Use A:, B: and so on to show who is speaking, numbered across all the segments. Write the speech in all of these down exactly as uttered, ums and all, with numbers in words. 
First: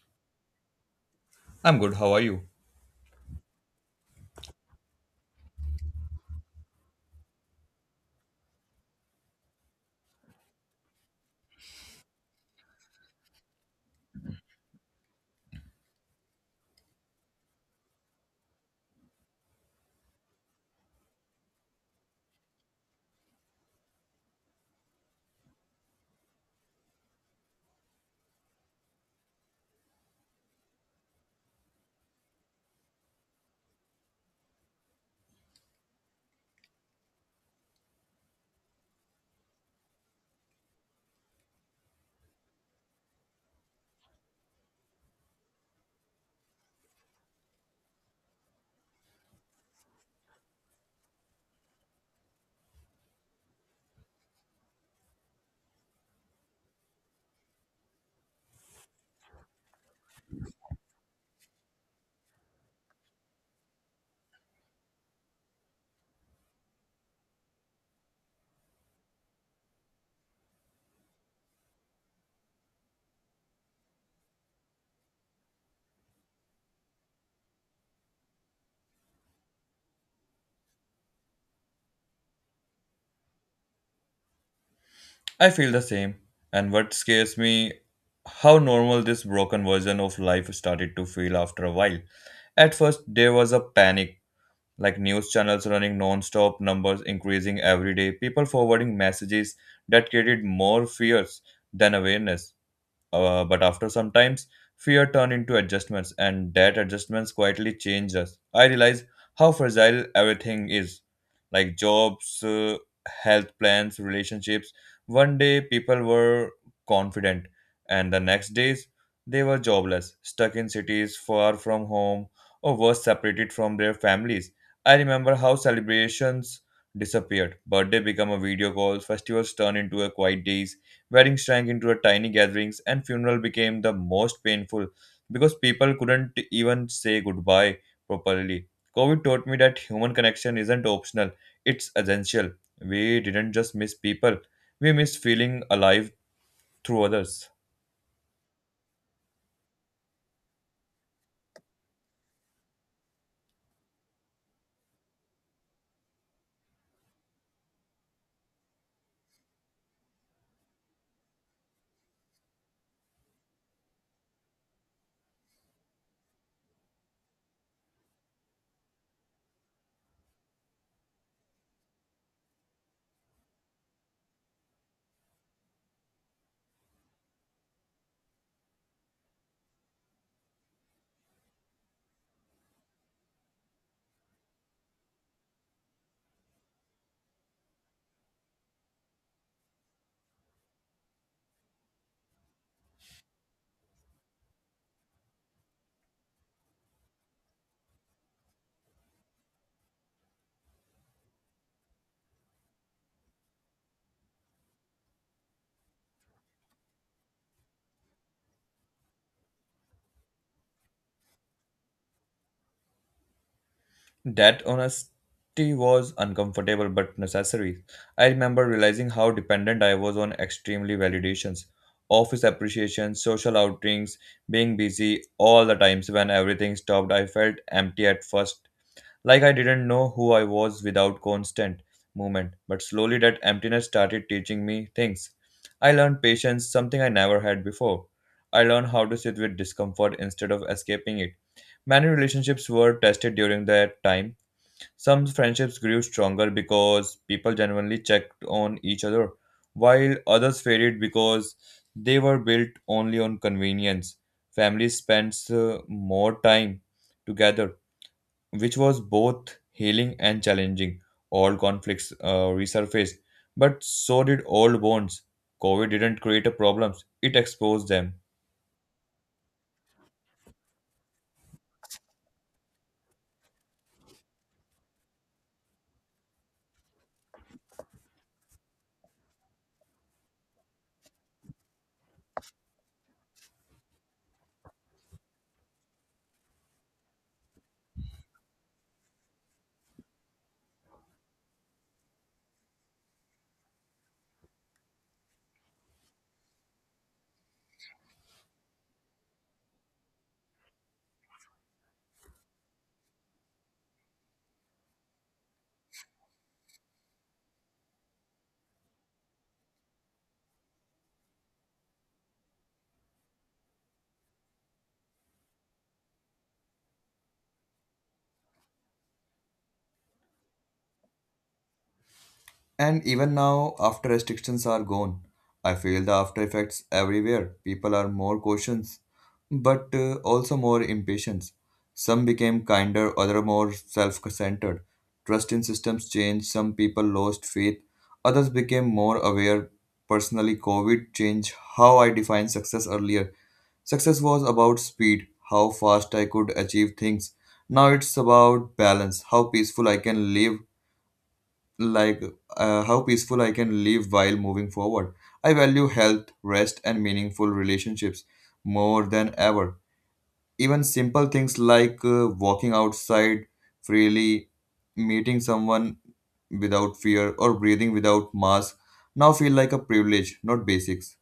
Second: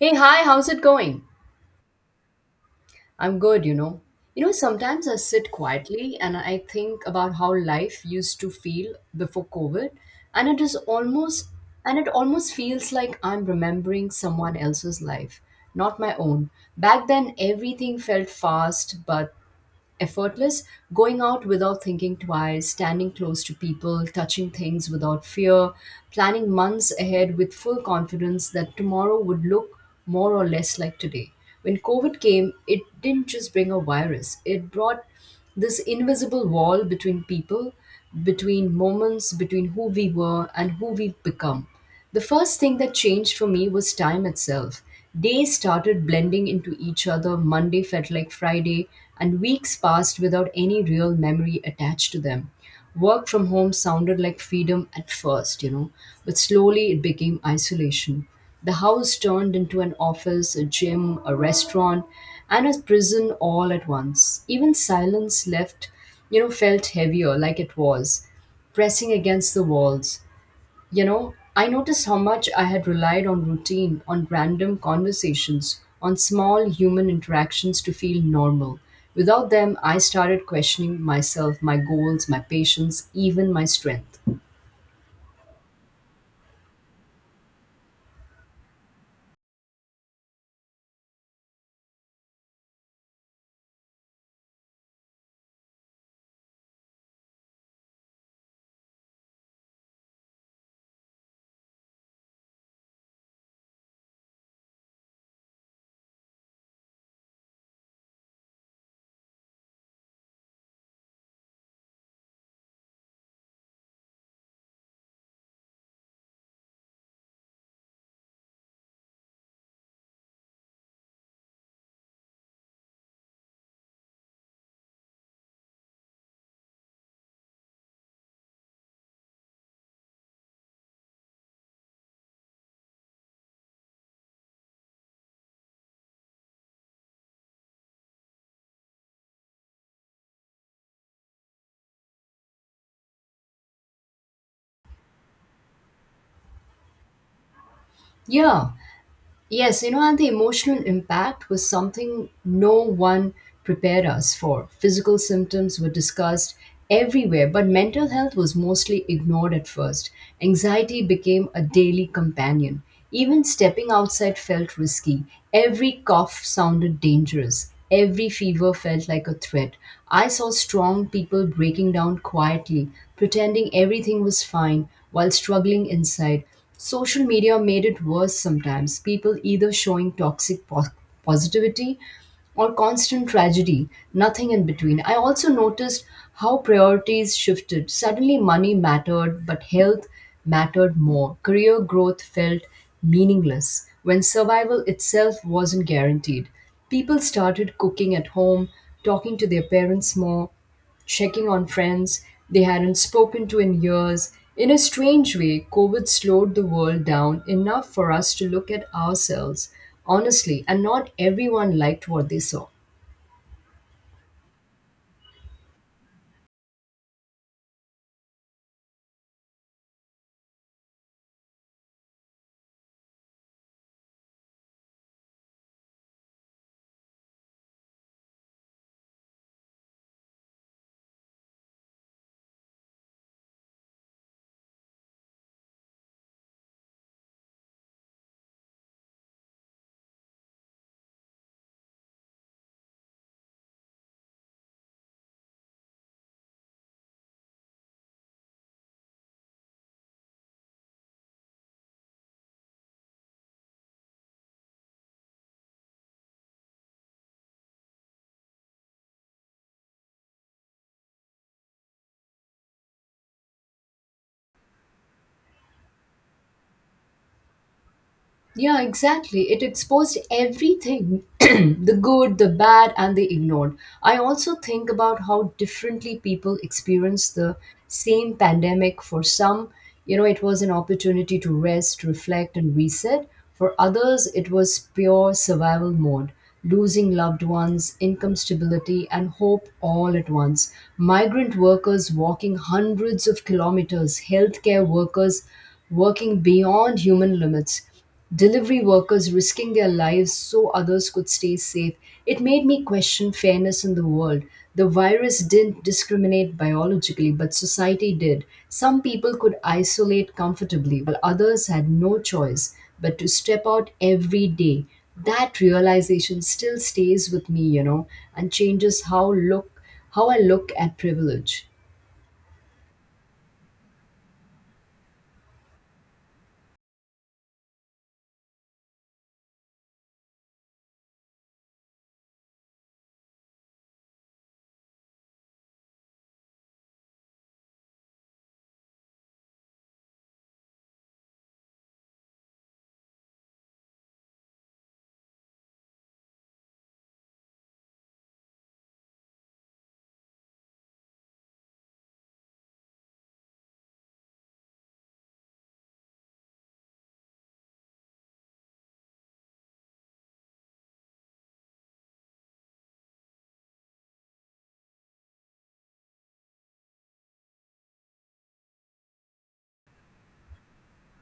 A: Hey, hi, how's it going?
B: I'm good, how are you?
A: I'm good, you know. You know, sometimes I sit quietly and I think about how life used to feel before COVID, and it is almost and it almost feels like I'm remembering someone else's life, not my own. Back then everything felt fast, but effortless, going out without thinking twice, standing close to people, touching things without fear, planning months ahead with full confidence that tomorrow would look more or less like today. When COVID came, it didn't just bring a virus, it brought this invisible wall between people, between moments, between who we were and who we've become. The first thing that changed for me was time itself. Days started blending into each other, Monday felt like Friday, and weeks passed without any real memory attached to them. Work from home sounded like freedom at first, you know, but slowly it became isolation. The house turned into an office, a gym, a restaurant, and a prison all at once. Even silence left, you know, felt heavier, like it was pressing against the walls. You know, I noticed how much I had relied on routine, on random conversations, on small human interactions to feel normal. Without them, I started questioning myself, my goals, my patience, even my strength.
B: I feel the same. And what scares me how normal this broken version of life started to feel after a while. At first there was a panic, like news channels running non-stop, numbers increasing every day, people forwarding messages that created more fears than awareness. Uh, but after some times, fear turned into adjustments, and that adjustments quietly changed us. I realized how fragile everything is, like jobs, uh, health plans, relationships. One day people were confident, and the next days they were jobless, stuck in cities far from home, or worse, separated from their families. I remember how celebrations disappeared. Birthday became a video call, festivals turned into a quiet days. Weddings shrank into a tiny gatherings, and funeral became the most painful because people couldn't even say goodbye properly. COVID taught me that human connection isn't optional, it's essential. We didn't just miss people, we missed feeling alive through others.
A: Yeah, yes, you know, and the emotional impact was something no one prepared us for. Physical symptoms were discussed everywhere, but mental health was mostly ignored at first. Anxiety became a daily companion. Even stepping outside felt risky. Every cough sounded dangerous. Every fever felt like a threat. I saw strong people breaking down quietly, pretending everything was fine while struggling inside. Social media made it worse sometimes. People either showing toxic po- positivity or constant tragedy, nothing in between. I also noticed how priorities shifted. Suddenly, money mattered, but health mattered more. Career growth felt meaningless when survival itself wasn't guaranteed. People started cooking at home, talking to their parents more, checking on friends they hadn't spoken to in years. In a strange way, COVID slowed the world down enough for us to look at ourselves honestly, and not everyone liked what they saw.
B: That honesty was uncomfortable but necessary. I remember realizing how dependent I was on extremely validations, office appreciations, social outings, being busy all the times when everything stopped. I felt empty at first, like I didn't know who I was without constant movement. But slowly, that emptiness started teaching me things. I learned patience, something I never had before. I learned how to sit with discomfort instead of escaping it. Many relationships were tested during that time. Some friendships grew stronger because people genuinely checked on each other, while others faded because they were built only on convenience. Families spent uh, more time together, which was both healing and challenging. All conflicts uh, resurfaced, but so did old bonds. COVID didn't create a problems; it exposed them.
A: Yeah, exactly. It exposed everything the good, the bad, and the ignored. I also think about how differently people experience the same pandemic. For some, you know, it was an opportunity to rest, reflect, and reset. For others, it was pure survival mode, losing loved ones, income stability, and hope all at once. Migrant workers walking hundreds of kilometers, healthcare workers working beyond human limits, delivery workers risking their lives so others could stay safe. It made me question fairness in the world. The virus didn't discriminate biologically, but society did. Some people could isolate comfortably, while others had no choice but to step out every day. That realization still stays with me, you know, and changes how look how I look at privilege.
B: And even now, after restrictions are gone, I feel the after effects everywhere. People are more cautious, but uh, also more impatient. Some became kinder, other more self-centered. Trust in systems changed. Some people lost faith. Others became more aware. Personally, COVID changed how I defined success earlier. Success was about speed, how fast I could achieve things. Now it's about balance, how peaceful I can live like uh, how peaceful I can live while moving forward. I value health, rest, and meaningful relationships more than ever. Even simple things like uh, walking outside freely, meeting someone without fear, or breathing without mask now feel like a privilege, not basics.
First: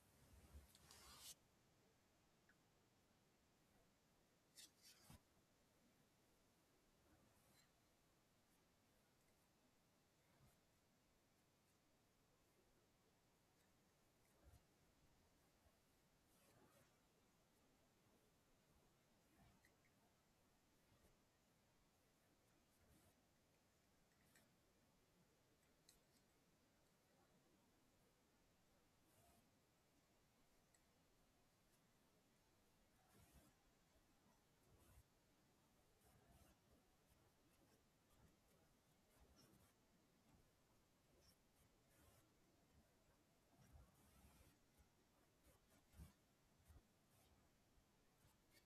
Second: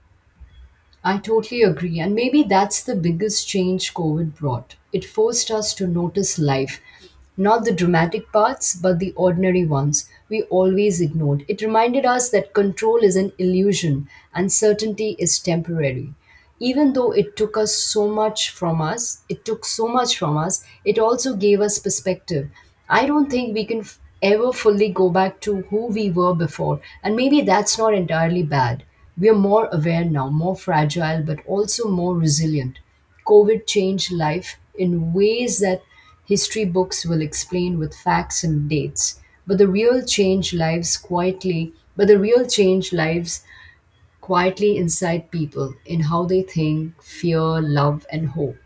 A: I totally agree, and maybe that's the biggest change COVID brought. It forced us to notice life, not the dramatic parts, but the ordinary ones we always ignored. It reminded us that control is an illusion and certainty is temporary. Even though it took us so much from us, it took so much from us, it also gave us perspective. I don't think we can f- ever fully go back to who we were before, and maybe that's not entirely bad. We are more aware now, more fragile, but also more resilient. COVID changed life in ways that history books will explain with facts and dates, but the real change lives quietly, but the real change lives quietly inside people in how they think, fear, love and hope.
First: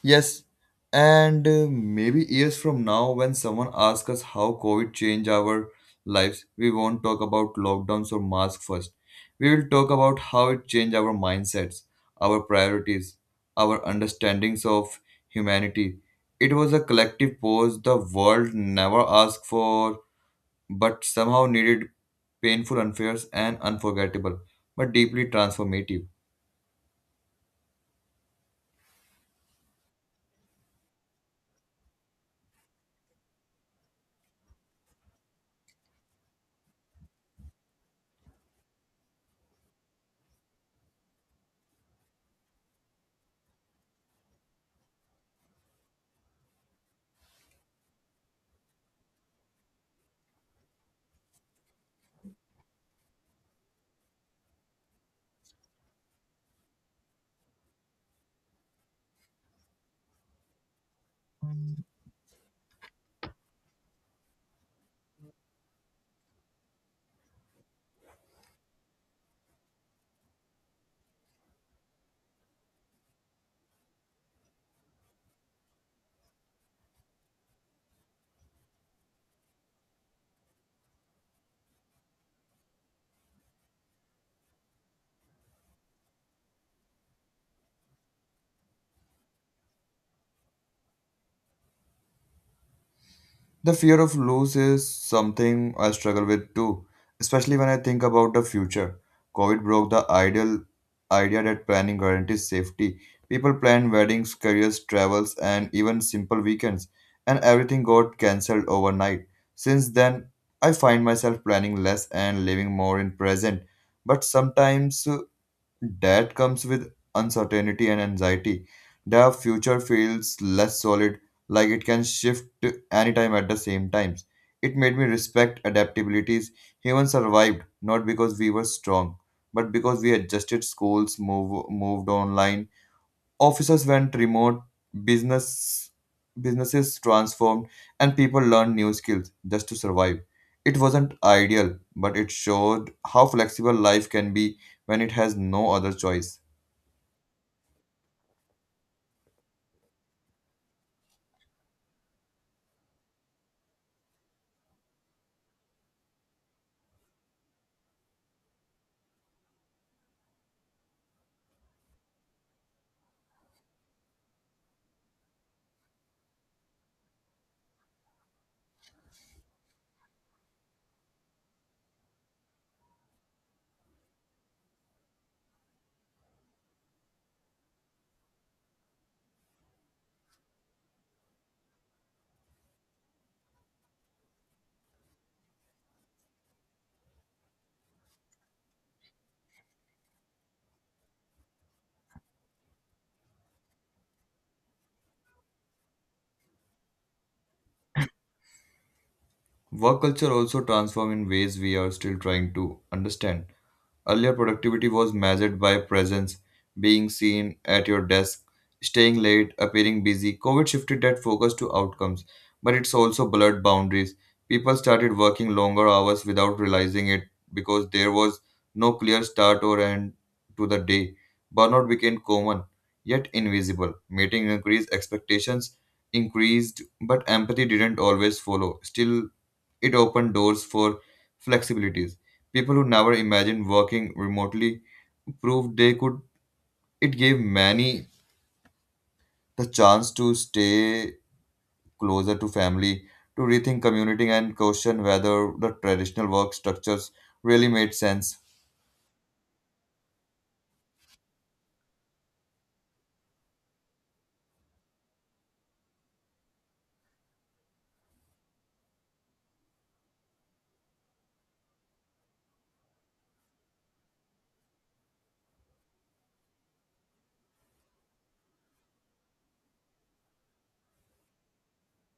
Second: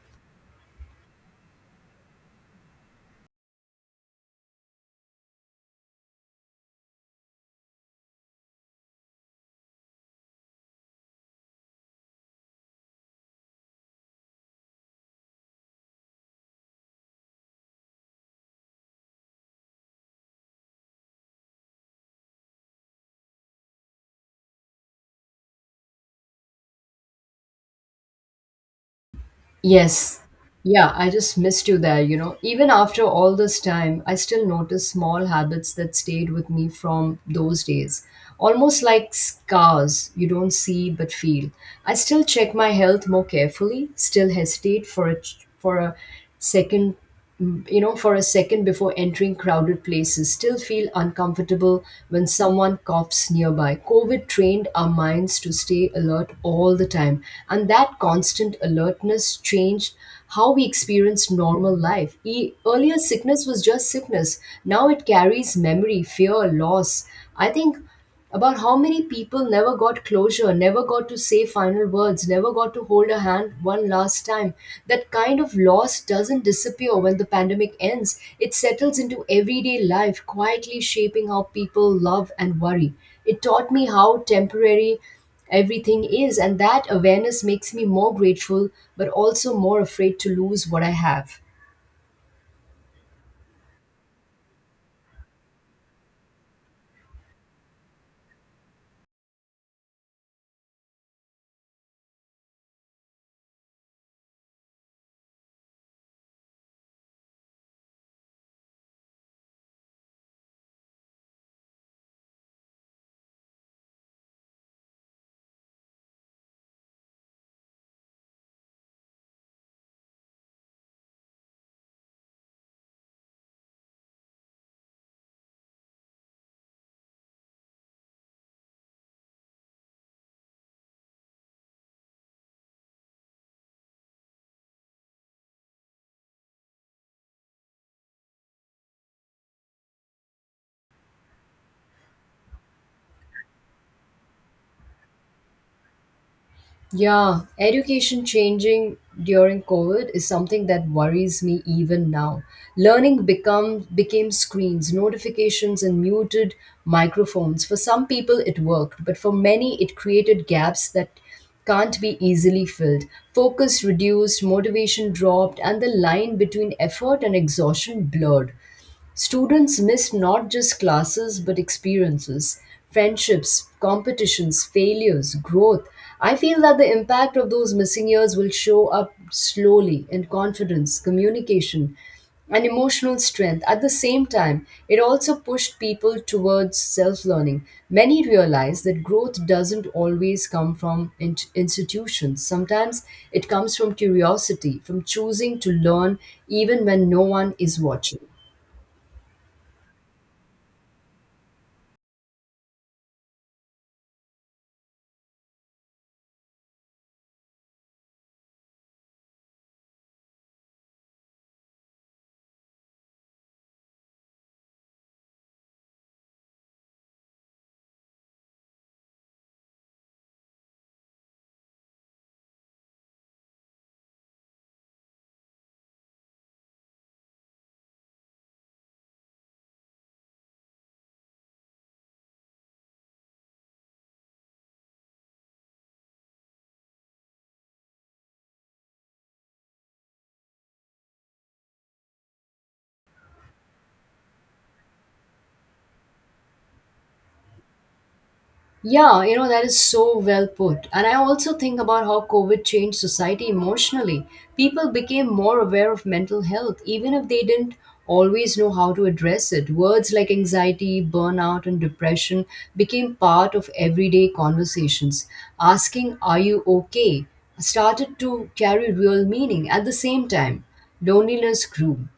B: Yes, and uh, maybe years from now, when someone asks us how COVID changed our lives, we won't talk about lockdowns or masks first. We will talk about how it changed our mindsets, our priorities, our understandings of humanity. It was a collective pause the world never asked for, but somehow needed painful, unfair, and unforgettable, but deeply transformative.
A: Yes. Yeah, I just missed you there, you know. Even after all this time, I still notice small habits that stayed with me from those days. Almost like scars you don't see but feel. I still check my health more carefully, still hesitate for a for a second you know, for a second before entering crowded places, still feel uncomfortable when someone coughs nearby. COVID trained our minds to stay alert all the time, and that constant alertness changed how we experience normal life. E- earlier, sickness was just sickness, now it carries memory, fear, loss. I think about how many people never got closure, never got to say final words, never got to hold a hand one last time. That kind of loss doesn't disappear when the pandemic ends, it settles into everyday life, quietly shaping how people love and worry. It taught me how temporary everything is, and that awareness makes me more grateful but also more afraid to lose what I have.
B: The fear of lose is something I struggle with too, especially when I think about the future. COVID broke the ideal idea that planning guarantees safety. People planned weddings, careers, travels, and even simple weekends, and everything got cancelled overnight. Since then, I find myself planning less and living more in present. But sometimes uh, that comes with uncertainty and anxiety. Their future feels less solid, like it can shift to anytime at the same times. It made me respect adaptabilities. Humans survived not because we were strong, but because we adjusted schools, move, moved online. Offices went remote, business businesses transformed, and people learned new skills just to survive. It wasn't ideal, but it showed how flexible life can be when it has no other choice.
A: Yeah, education changing during COVID is something that worries me even now. Learning become became screens, notifications, and muted microphones. For some people it worked, but for many it created gaps that can't be easily filled. Focus reduced, motivation dropped, and the line between effort and exhaustion blurred. Students miss not just classes but experiences, friendships, competitions, failures, growth. I feel that the impact of those missing years will show up slowly in confidence, communication, and emotional strength. At the same time, it also pushed people towards self learning. Many realize that growth doesn't always come from in- institutions, sometimes it comes from curiosity, from choosing to learn even when no one is watching.
B: Work culture also transformed in ways we are still trying to understand. Earlier, productivity was measured by presence, being seen at your desk, staying late, appearing busy. COVID shifted that focus to outcomes, but it's also blurred boundaries. People started working longer hours without realizing it because there was no clear start or end to the day. Burnout became common, yet invisible. Meeting increased expectations increased, but empathy didn't always follow. Still, it opened doors for flexibilities. People who never imagined working remotely proved they could. It gave many the chance to stay closer to family, to rethink community, and question whether the traditional work structures really made sense.
A: Yeah, you know, that is so well put. And I also think about how COVID changed society emotionally. People became more aware of mental health, even if they didn't always know how to address it. Words like anxiety, burnout, and depression became part of everyday conversations. Asking, "Are you okay?" started to carry real meaning at the same time. Loneliness grew.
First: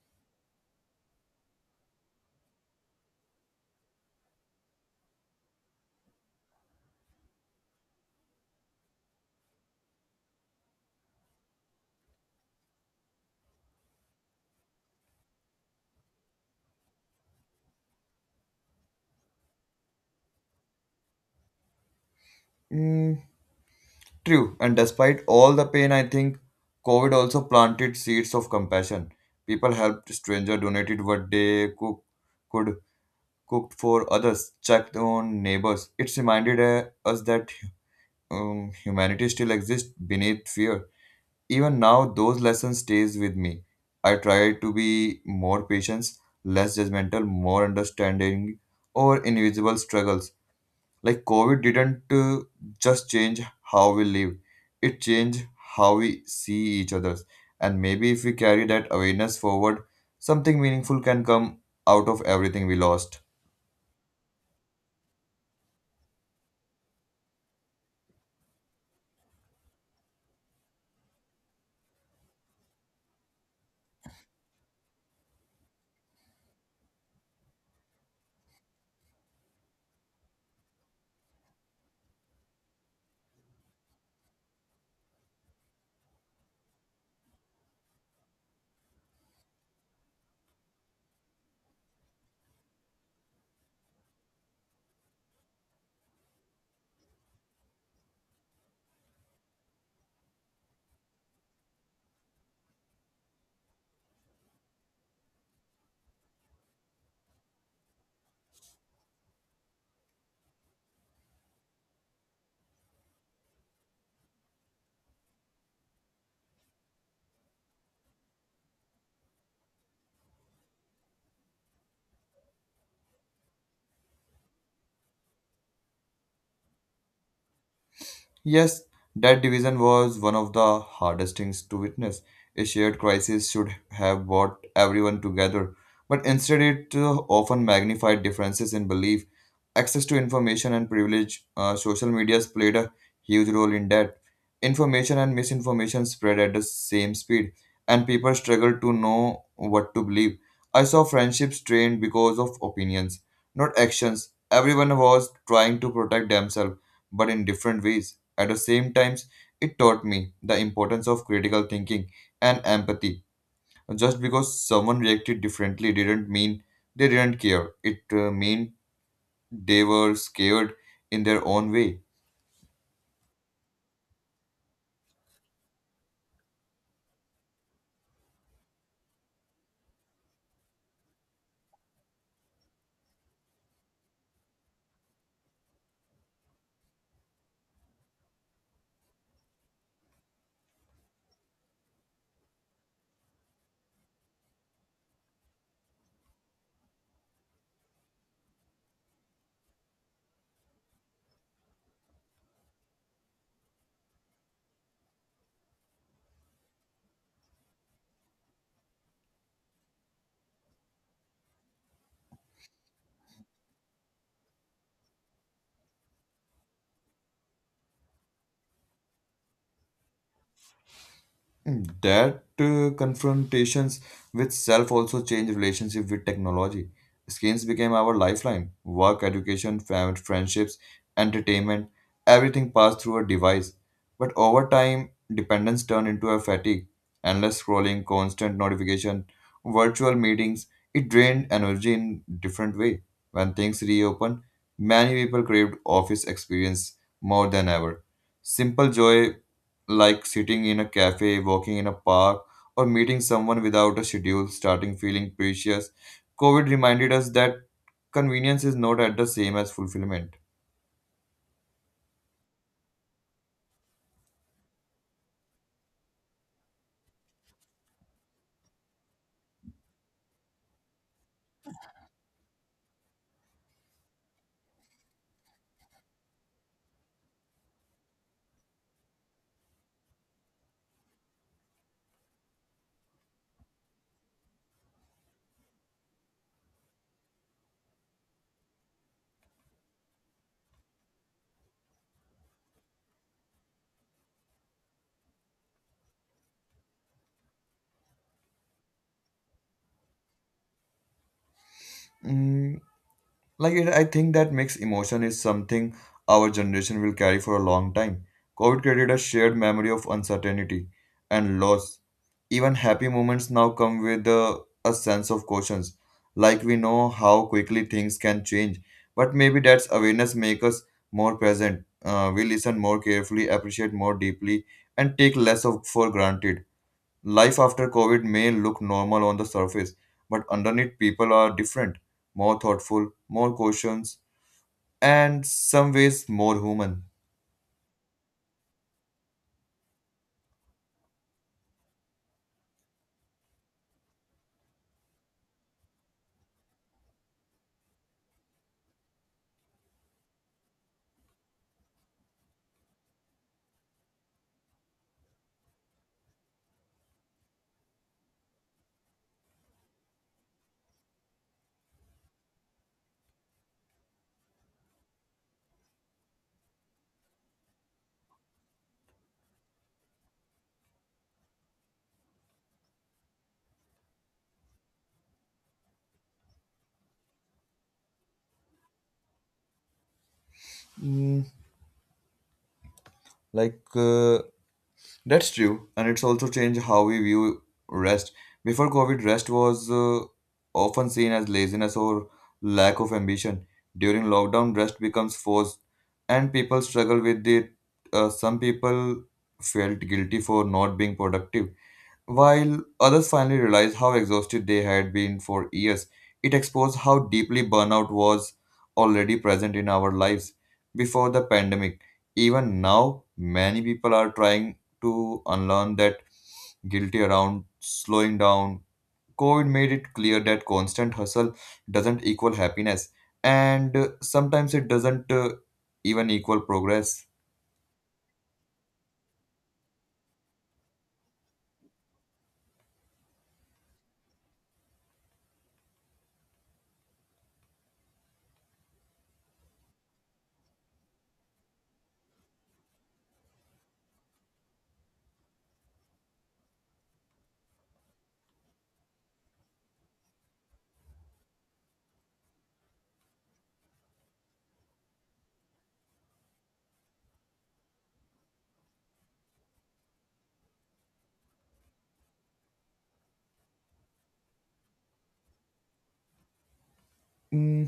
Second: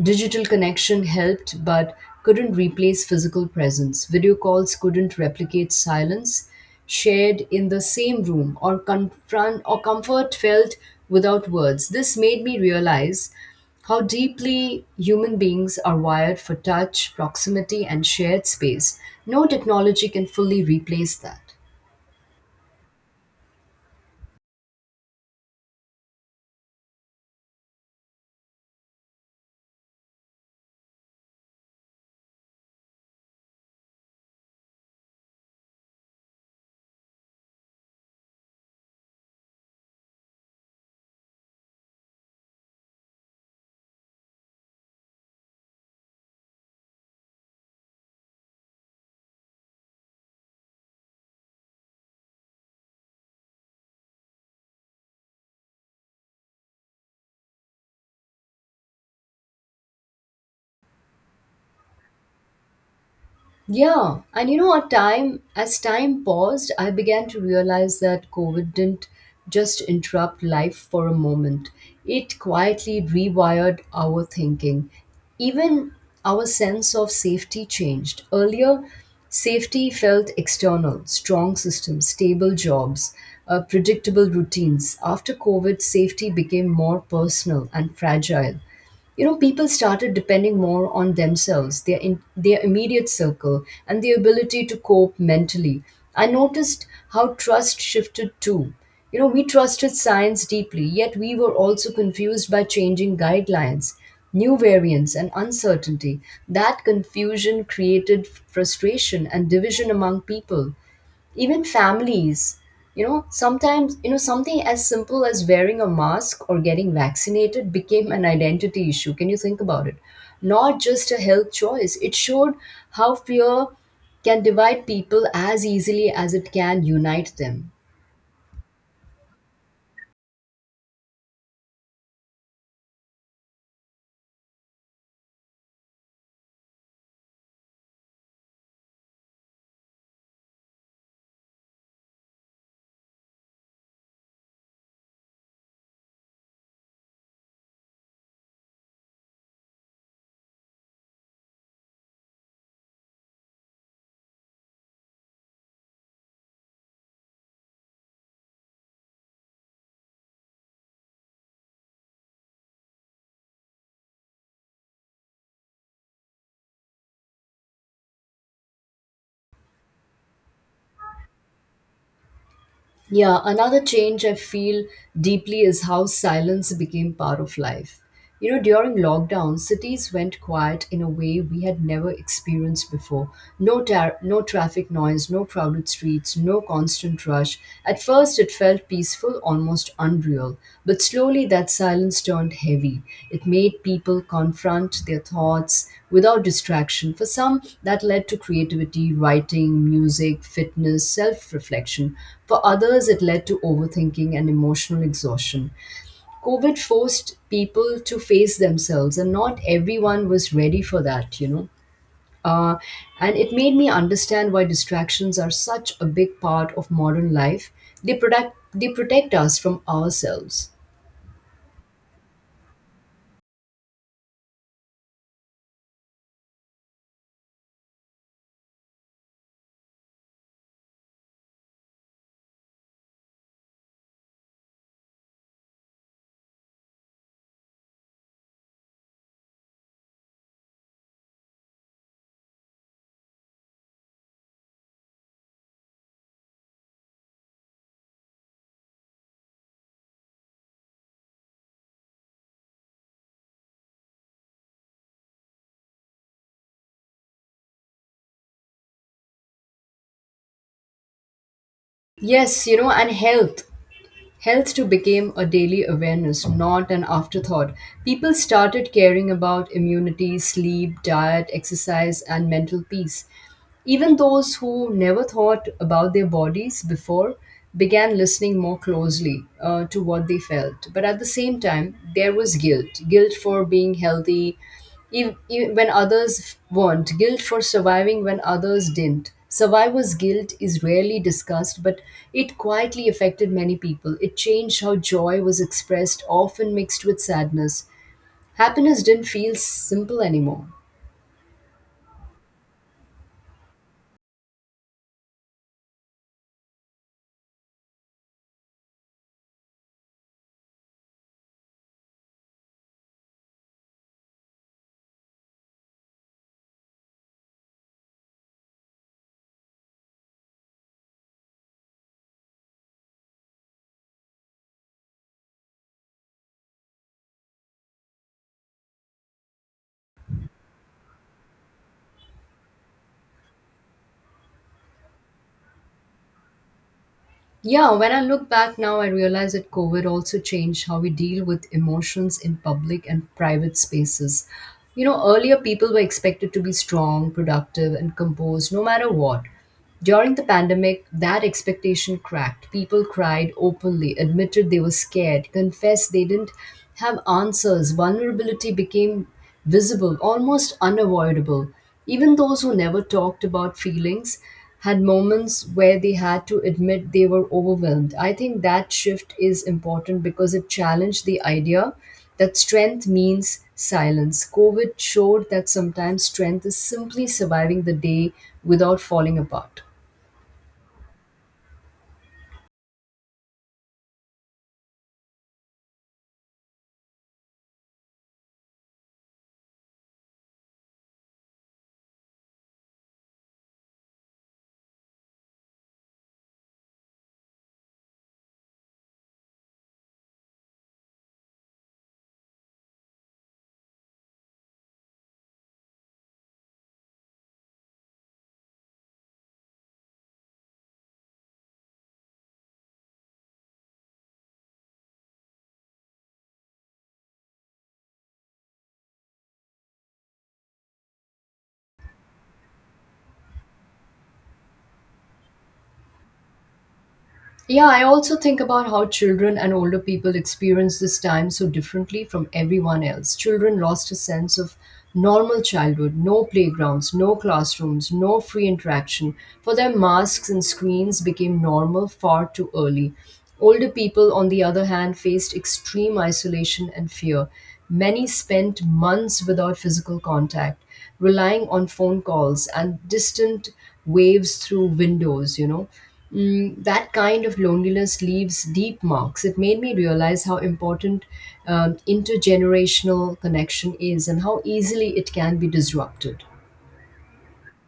A: Digital connection helped but couldn't replace physical presence. Video calls couldn't replicate silence shared in the same room or confront or comfort felt without words. This made me realize how deeply human beings are wired for touch, proximity and shared space. No technology can fully replace that.
B: Mm, true. And despite all the pain, I think COVID also planted seeds of compassion. People helped strangers, donated what they cook, could, cooked for others, checked on neighbors. It reminded uh, us that um, humanity still exists beneath fear. Even now, those lessons stays with me. I try to be more patient, less judgmental, more understanding over invisible struggles. Like COVID didn't uh, just change how we live; it changed how we see each other. And maybe if we carry that awareness forward, something meaningful can come out of everything we lost.
A: Yeah, and you know what, time as time paused, I began to realize that COVID didn't just interrupt life for a moment. It quietly rewired our thinking. Even our sense of safety changed. Earlier, safety felt external, strong systems, stable jobs, uh, predictable routines. After COVID, safety became more personal and fragile. You know people started depending more on themselves, their in, their immediate circle, and the ability to cope mentally. I noticed how trust shifted too. You know we trusted science deeply, yet we were also confused by changing guidelines, new variants, and uncertainty. That confusion created frustration and division among people, even families. You know sometimes you know something as simple as wearing a mask or getting vaccinated became an identity issue. Can you think about it? Not just a health choice. It showed how fear can divide people as easily as it can unite them.
B: Yes, that division was one of the hardest things to witness. A shared crisis should have brought everyone together, but instead it uh, often magnified differences in belief. Access to information and privilege, uh, social medias played a huge role in that. Information and misinformation spread at the same speed, and people struggled to know what to believe. I saw friendships strained because of opinions, not actions. Everyone was trying to protect themselves, but in different ways. At the same time, it taught me the importance of critical thinking and empathy. Just because someone reacted differently didn't mean they didn't care. It uh, meant they were scared in their own way.
A: Yeah, another change I feel deeply is how silence became part of life. You know, during lockdown, cities went quiet in a way we had never experienced before. No tar- no traffic noise, no crowded streets, no constant rush. At first it felt peaceful almost unreal. But slowly that silence turned heavy. It made people confront their thoughts without distraction. For some, that led to creativity, writing, music, fitness, self reflection. For others, it led to overthinking and emotional exhaustion. COVID forced people to face themselves, and not everyone was ready for that, you know. Uh, and it made me understand why distractions are such a big part of modern life. They protect, they protect us from ourselves.
B: That uh, confrontations with self also change relationship with technology. Screens became our lifeline. Work, education, family, friendships, entertainment, everything passed through a device. But over time, dependence turned into a fatigue. Endless scrolling, constant notification, virtual meetings, it drained energy in different way. When things reopened, many people craved office experience more than ever. Simple joy like sitting in a cafe, walking in a park, or meeting someone without a schedule, starting feeling precious. COVID reminded us that convenience is not at the same as fulfillment.
A: Yes, you know, and health. Health too became a daily awareness, not an afterthought. People started caring about immunity, sleep, diet, exercise, and mental peace. Even those who never thought about their bodies before began listening more closely, uh, to what they felt. But at the same time, there was guilt guilt for being healthy ev- ev- when others weren't, guilt for surviving when others didn't. Survivor's guilt is rarely discussed, but it quietly affected many people. It changed how joy was expressed, often mixed with sadness. Happiness didn't feel simple anymore.
B: Mm, Like it, I think that mixed emotion is something our generation will carry for a long time. COVID created a shared memory of uncertainty and loss. Even happy moments now come with a, a sense of cautions. Like we know how quickly things can change, but maybe that's awareness makes us more present. Uh, we listen more carefully, appreciate more deeply, and take less of for granted. Life after COVID may look normal on the surface, but underneath, people are different, more thoughtful, more cautious, and some ways more human.
A: Yeah, when I look back now, I realize that COVID also changed how we deal with emotions in public and private spaces. You know, earlier people were expected to be strong, productive, and composed no matter what. During the pandemic, that expectation cracked. People cried openly, admitted they were scared, confessed they didn't have answers. Vulnerability became visible, almost unavoidable. Even those who never talked about feelings had moments where they had to admit they were overwhelmed. I think that shift is important because it challenged the idea that strength means silence. COVID showed that sometimes strength is simply surviving the day without falling apart.
B: Mm, like uh, that's true, and it's also changed how we view rest. Before COVID, rest was uh, often seen as laziness or lack of ambition. During lockdown, rest becomes forced, and people struggle with it. Uh, some people felt guilty for not being productive. While others finally realized how exhausted they had been for years, it exposed how deeply burnout was already present in our lives before the pandemic. Even now, many people are trying to unlearn that guilty around slowing down. COVID made it clear that constant hustle doesn't equal happiness, and uh, sometimes it doesn't uh, even equal progress.
A: Yeah, I also think about how children and older people experience this time so differently from everyone else. Children lost a sense of normal childhood, no playgrounds, no classrooms, no free interaction. For them, masks and screens became normal far too early. Older people, on the other hand, faced extreme isolation and fear. Many spent months without physical contact, relying on phone calls and distant waves through windows, you know. Mm, that kind of loneliness leaves deep marks. It made me realize how important um, intergenerational connection is and how easily it can be disrupted.
B: Mm,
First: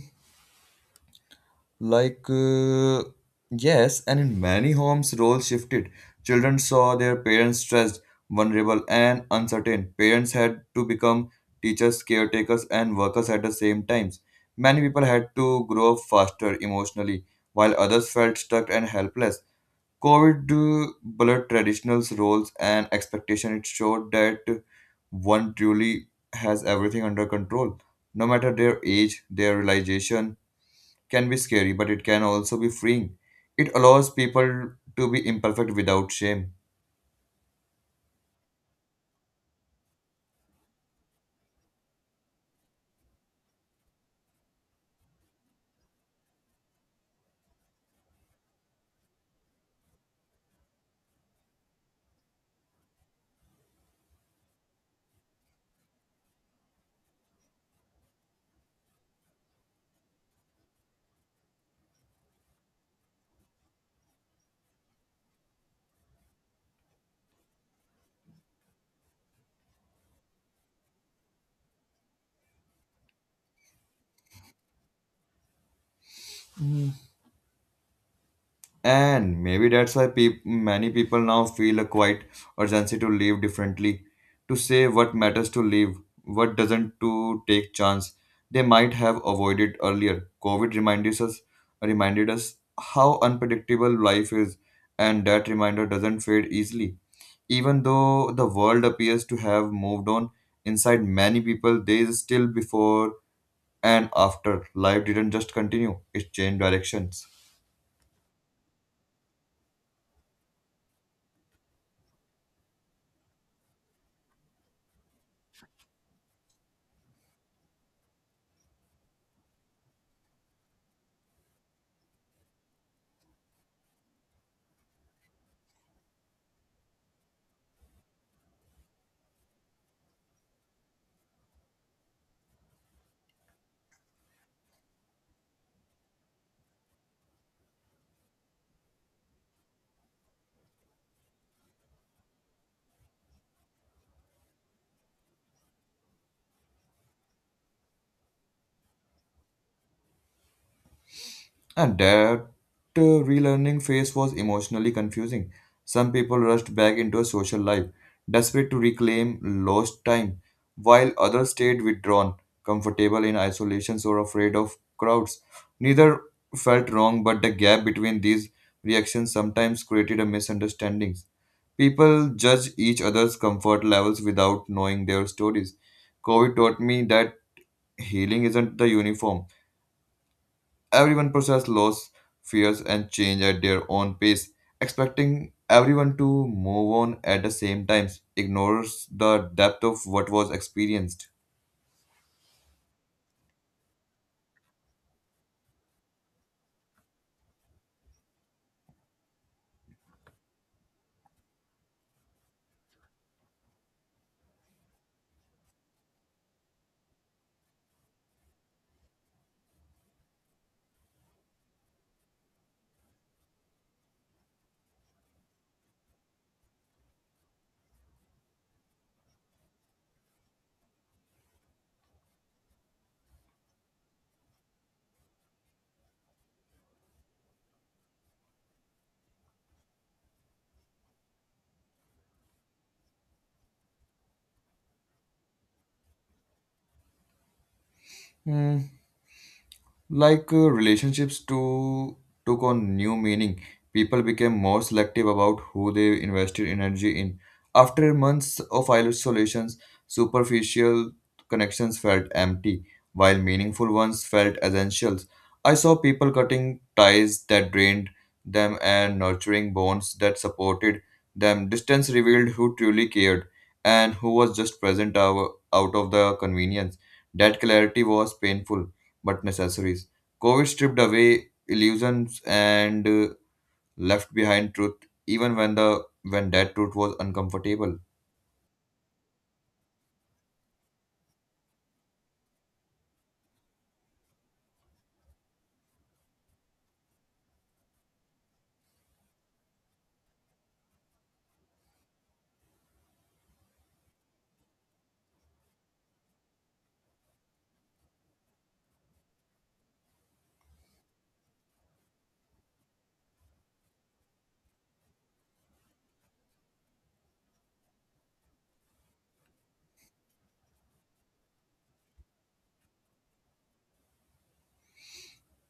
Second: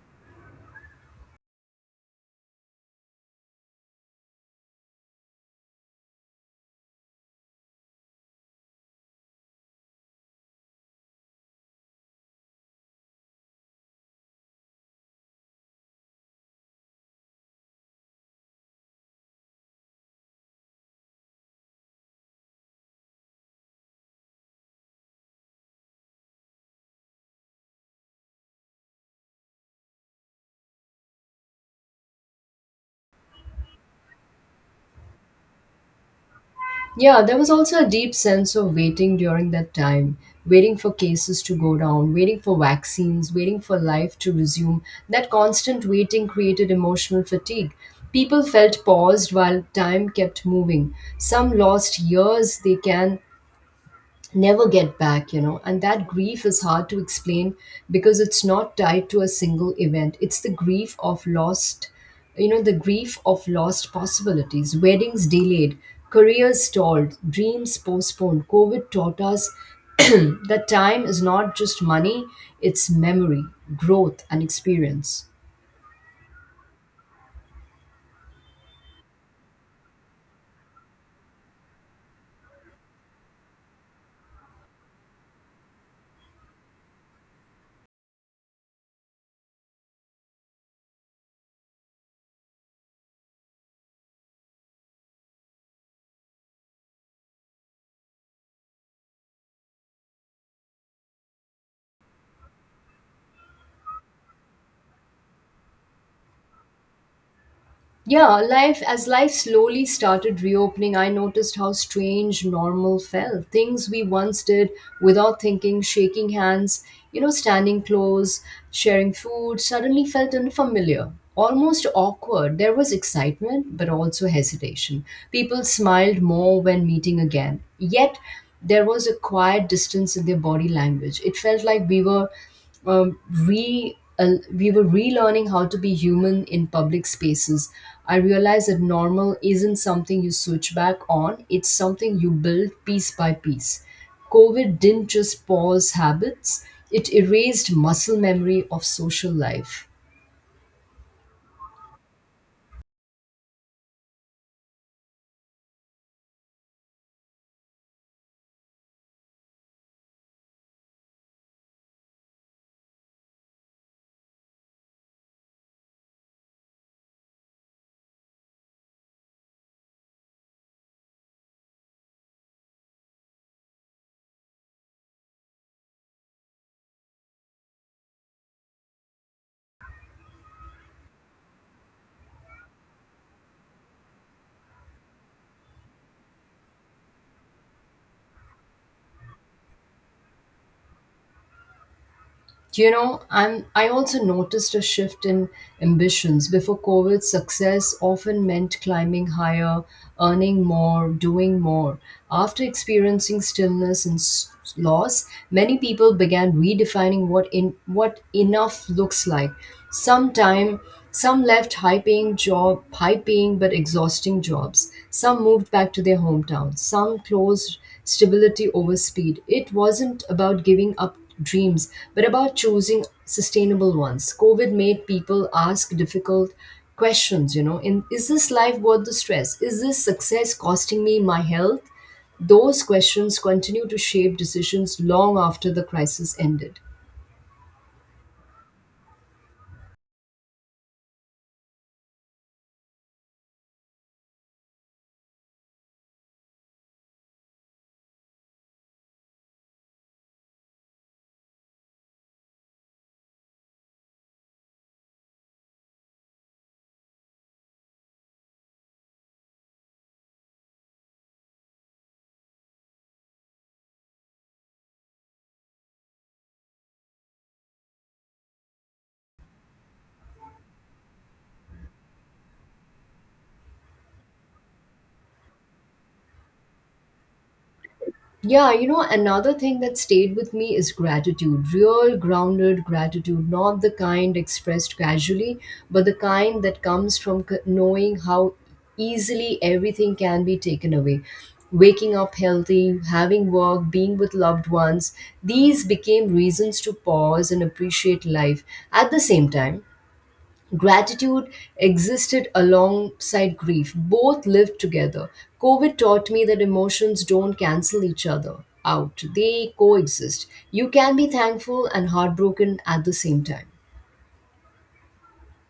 B: Like, uh, yes, and in many homes, roles shifted. Children saw their parents stressed, vulnerable, and uncertain. Parents had to become teachers, caretakers, and workers at the same times. Many people had to grow up faster emotionally, while others felt stuck and helpless. COVID uh, blurred traditional roles and expectation. It showed that one truly has everything under control, no matter their age, their realization, can be scary, but it can also be freeing. It allows people to be imperfect without shame.
A: Yeah, there was also a deep sense of waiting during that time, waiting for cases to go down, waiting for vaccines, waiting for life to resume. That constant waiting created emotional fatigue. People felt paused while time kept moving. Some lost years they can never get back, you know. And that grief is hard to explain because it's not tied to a single event. It's the grief of lost, you know, the grief of lost possibilities, weddings delayed, careers stalled, dreams postponed. COVID taught us that time is not just money, it's memory, growth, and experience.
B: And maybe that's why peop many people now feel a quiet urgency to live differently, to say what matters to live, what doesn't to take chance they might have avoided earlier. COVID reminded us reminded us how unpredictable life is, and that reminder doesn't fade easily. Even though the world appears to have moved on, inside many people there is still before and after, life didn't just continue, it changed directions.
A: Yeah, life as life slowly started reopening, I noticed how strange normal felt. Things we once did without thinking, shaking hands, you know, standing close, sharing food, suddenly felt unfamiliar, almost awkward. There was excitement, but also hesitation. People smiled more when meeting again. Yet there was a quiet distance in their body language. It felt like we were um, re uh, we were relearning how to be human in public spaces. I realized that normal isn't something you switch back on; it's something you build piece by piece. COVID didn't just pause habits; it erased muscle memory of social life.
B: And that uh, relearning phase was emotionally confusing. Some people rushed back into a social life, desperate to reclaim lost time, while others stayed withdrawn, comfortable in isolations or afraid of crowds. Neither felt wrong, but the gap between these reactions sometimes created a misunderstandings. People judge each other's comfort levels without knowing their stories. COVID taught me that healing isn't the uniform. Everyone processes loss, fears, and change at their own pace. Expecting everyone to move on at the same times ignores the depth of what was experienced.
A: You know, I'm I also noticed a shift in ambitions. Before COVID, success often meant climbing higher, earning more, doing more. After experiencing stillness and s- loss, many people began redefining what in what enough looks like. Sometime some left high-paying job, high-paying but exhausting jobs. Some moved back to their hometowns. Some closed stability over speed. It wasn't about giving up dreams, but about choosing sustainable ones. COVID made people ask difficult questions, you know, in is this life worth the stress? Is this success costing me my health? Those questions continue to shape decisions long after the crisis ended.
B: Hmm, Like uh, relationships to took on new meaning. People became more selective about who they invested energy in. After months of isolations, superficial connections felt empty, while meaningful ones felt essential. I saw people cutting ties that drained them and nurturing bonds that supported them. Distance revealed who truly cared and who was just present out out of the convenience. That clarity was painful but necessaries. COVID stripped away illusions and uh, left behind truth, even when the when that truth was uncomfortable.
A: Yeah, you know, another thing that stayed with me is gratitude. Real grounded gratitude, not the kind expressed casually, but the kind that comes from c- knowing how easily everything can be taken away. Waking up healthy, having work, being with loved ones, these became reasons to pause and appreciate life at the same time. Gratitude existed alongside grief. Both lived together. COVID taught me that emotions don't cancel each other out, they coexist. You can be thankful and heartbroken at the same time.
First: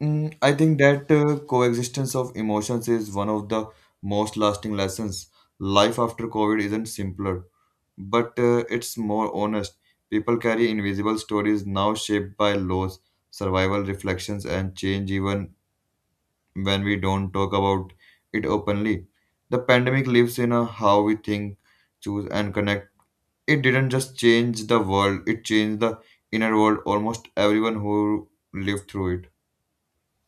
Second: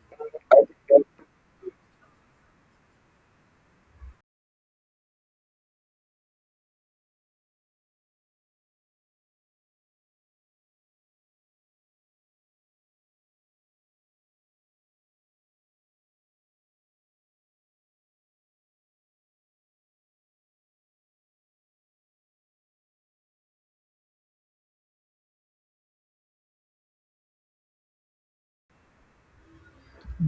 B: Mm, I think that uh, coexistence of emotions is one of the most lasting lessons. Life after COVID isn't simpler, but uh, it's more honest. People carry invisible stories now shaped by loss, survival reflections, and change, even when we don't talk about it openly. The pandemic lives in a how we think, choose, and connect. It didn't just change the world, it changed the inner world almost everyone who lived through it.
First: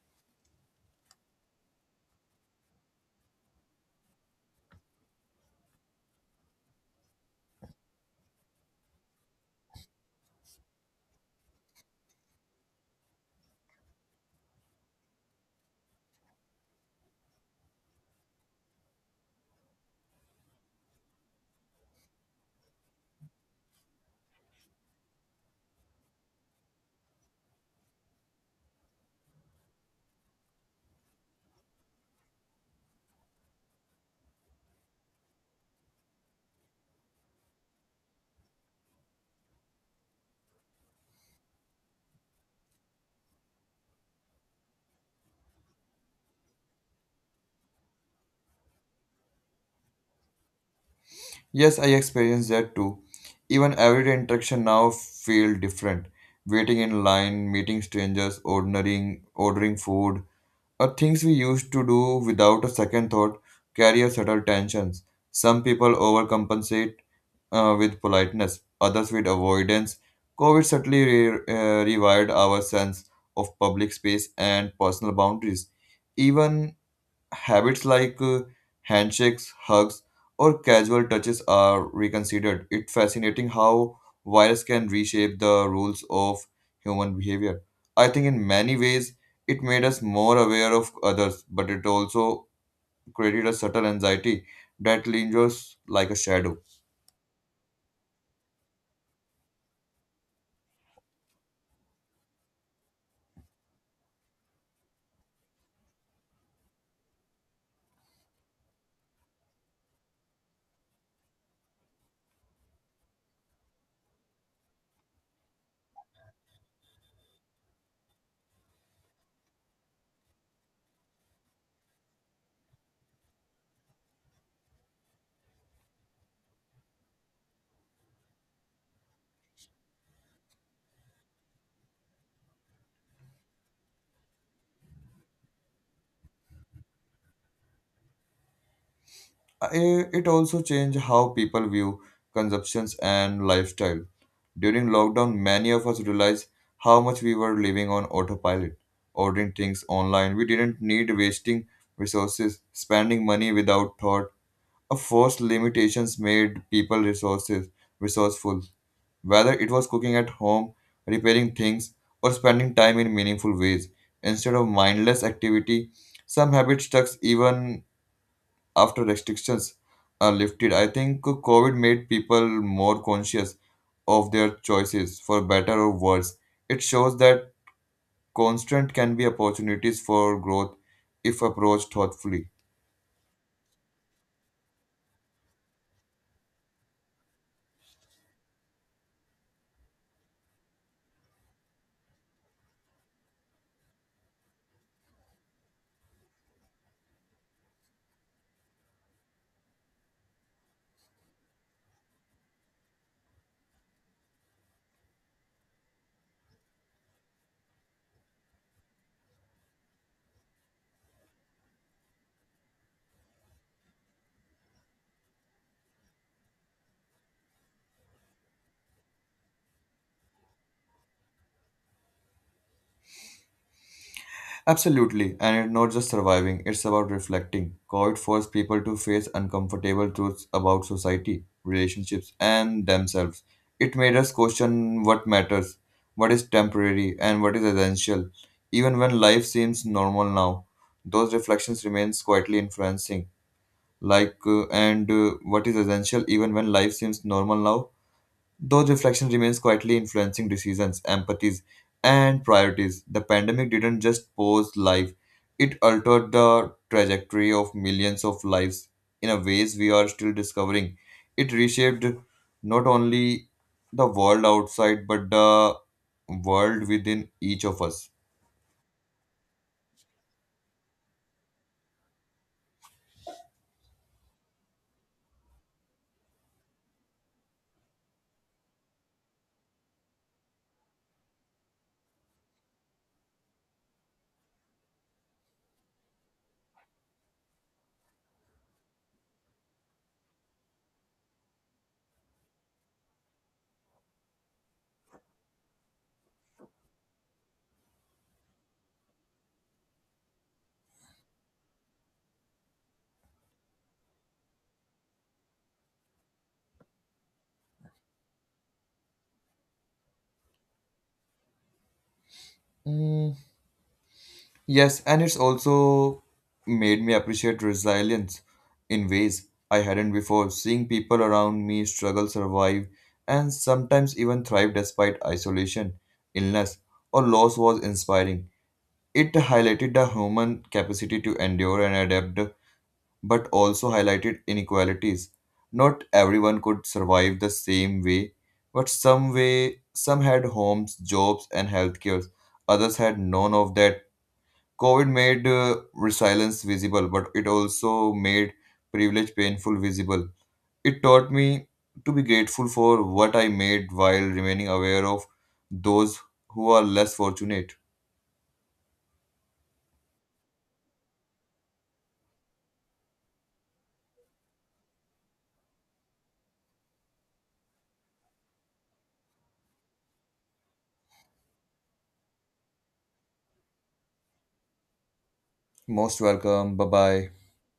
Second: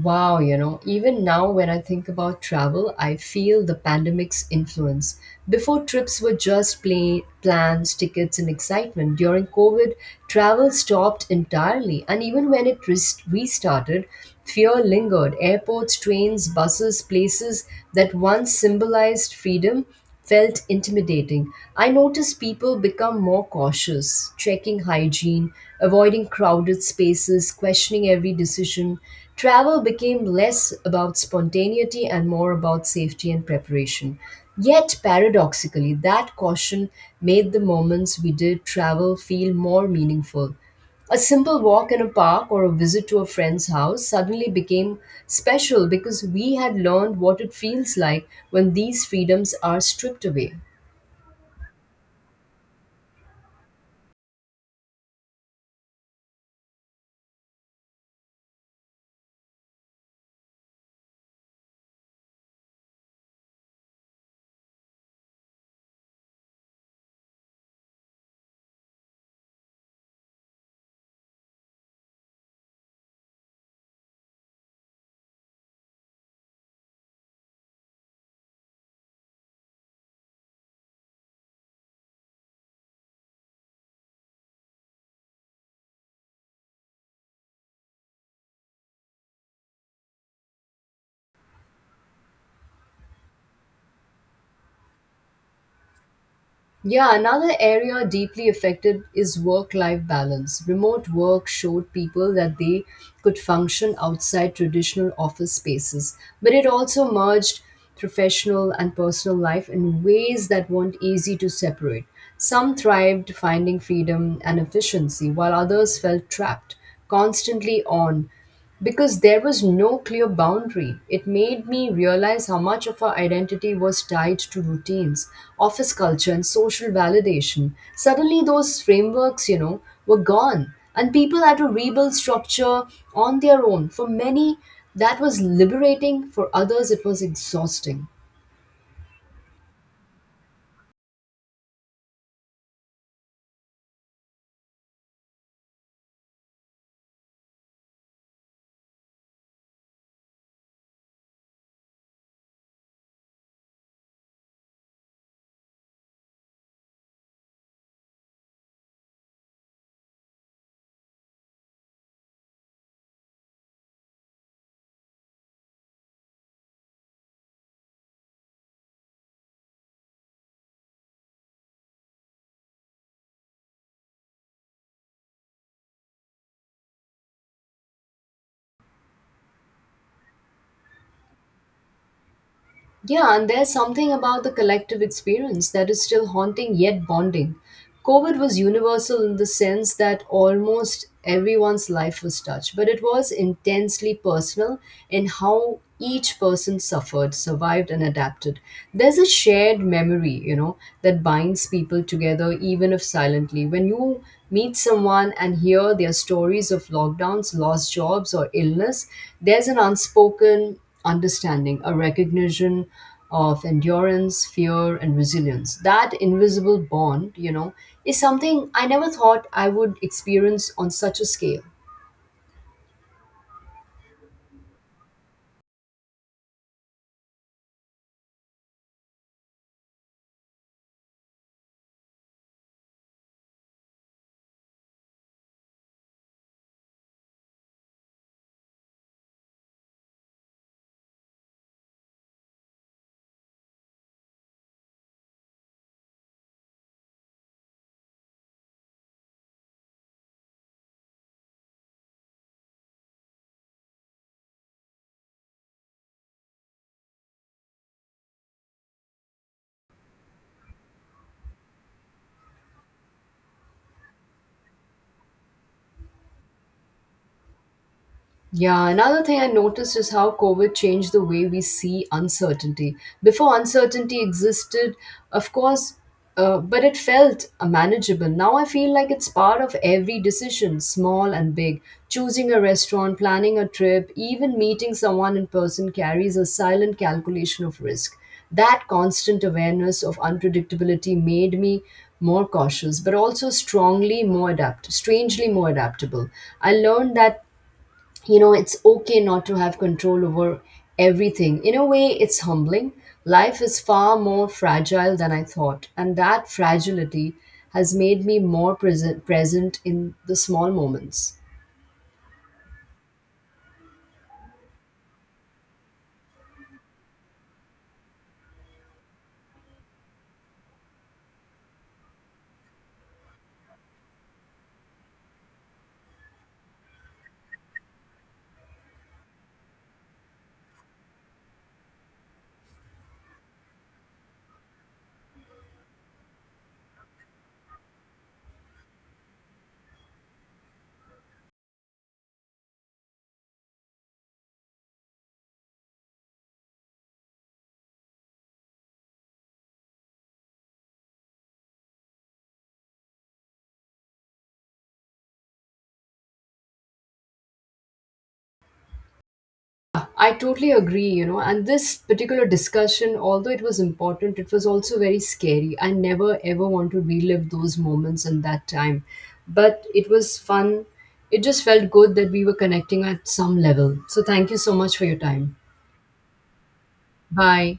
A: Wow, you know, even now when I think about travel, I feel the pandemic's influence. Before, trips were just plain plans, tickets, and excitement. During COVID, travel stopped entirely, and even when it rest- restarted, fear lingered. Airports, trains, buses, places that once symbolized freedom felt intimidating. I noticed people become more cautious, checking hygiene, avoiding crowded spaces, questioning every decision. Travel became less about spontaneity and more about safety and preparation. Yet, paradoxically, that caution made the moments we did travel feel more meaningful. A simple walk in a park or a visit to a friend's house suddenly became special because we had learned what it feels like when these freedoms are stripped away.
B: Yes, I experienced that too. Even everyday interaction now feel different. Waiting in line, meeting strangers, ordering ordering food, or things we used to do without a second thought carry a subtle tensions. Some people overcompensate uh, with politeness, others with avoidance. COVID subtly re- uh, rewired our sense of public space and personal boundaries. Even habits like uh, handshakes, hugs, or casual touches are reconsidered. It's fascinating how virus can reshape the rules of human behavior. I think in many ways it made us more aware of others, but it also created a subtle anxiety that lingers like a shadow.
A: Yeah, another area deeply affected is work life balance. Remote work showed people that they could function outside traditional office spaces, but it also merged professional and personal life in ways that weren't easy to separate. Some thrived, finding freedom and efficiency, while others felt trapped, constantly on because there was no clear boundary. It made me realize how much of our identity was tied to routines, office culture, and social validation. Suddenly, those frameworks, you know, were gone, and people had to rebuild structure on their own. For many, that was liberating, for others, it was exhausting.
B: Uh, It it also changed how people view consumptions and lifestyle. During lockdown, many of us realized how much we were living on autopilot, ordering things online. We didn't need wasting resources, spending money without thought. A forced limitations made people resources resourceful, whether it was cooking at home, repairing things, or spending time in meaningful ways. Instead of mindless activity, some habits stuck even after restrictions are lifted. I think COVID made people more conscious of their choices, for better or worse. It shows that constant can be opportunities for growth if approached thoughtfully.
A: Yeah, and there's something about the collective experience that is still haunting yet bonding. COVID was universal in the sense that almost everyone's life was touched, but it was intensely personal in how each person suffered, survived, and adapted. There's a shared memory, you know, that binds people together, even if silently. When you meet someone and hear their stories of lockdowns, lost jobs, or illness, there's an unspoken understanding, a recognition of endurance, fear, and resilience. That invisible bond, you know, is something I never thought I would experience on such a scale.
B: Absolutely, and it's not just surviving, it's about reflecting. COVID forced people to face uncomfortable truths about society, relationships, and themselves. It made us question what matters, what is temporary, and what is essential. Even when life seems normal now, those reflections remain quietly influencing. Like, uh, and uh, What is essential even when life seems normal now? Those reflection remains quietly influencing decisions, empathies, and priorities. The pandemic didn't just pause life, it altered the trajectory of millions of lives in a ways we are still discovering. It reshaped not only the world outside but the world within each of us.
A: Yeah, another thing I noticed is how COVID changed the way we see uncertainty. Before uncertainty existed, of course, uh, but it felt uh, manageable. Now I feel like it's part of every decision, small and big. Choosing a restaurant, planning a trip, even meeting someone in person carries a silent calculation of risk. That constant awareness of unpredictability made me more cautious, but also strongly more adapt, strangely more adaptable. I learned that you know it's okay not to have control over everything. In a way, it's humbling. Life is far more fragile than I thought, and that fragility has made me more present present in the small moments.
B: Mm, Yes, and it's also made me appreciate resilience in ways I hadn't before. Seeing people around me struggle, survive, and sometimes even thrive despite isolation, illness, or loss was inspiring. It highlighted the human capacity to endure and adapt, but also highlighted inequalities. Not everyone could survive the same way, but some way some had homes, jobs, and health cares. Others had none of that. COVID made uh, resilience visible, but it also made privilege painful visible. It taught me to be grateful for what I made while remaining aware of those who are less fortunate.
A: I totally agree. You know, and this particular discussion, although it was important, it was also very scary. I never ever want to relive those moments and that time, but it was fun. It just felt good that we were connecting at some level. So thank you so much for your time.
B: Most welcome. Bye bye.
A: Bye.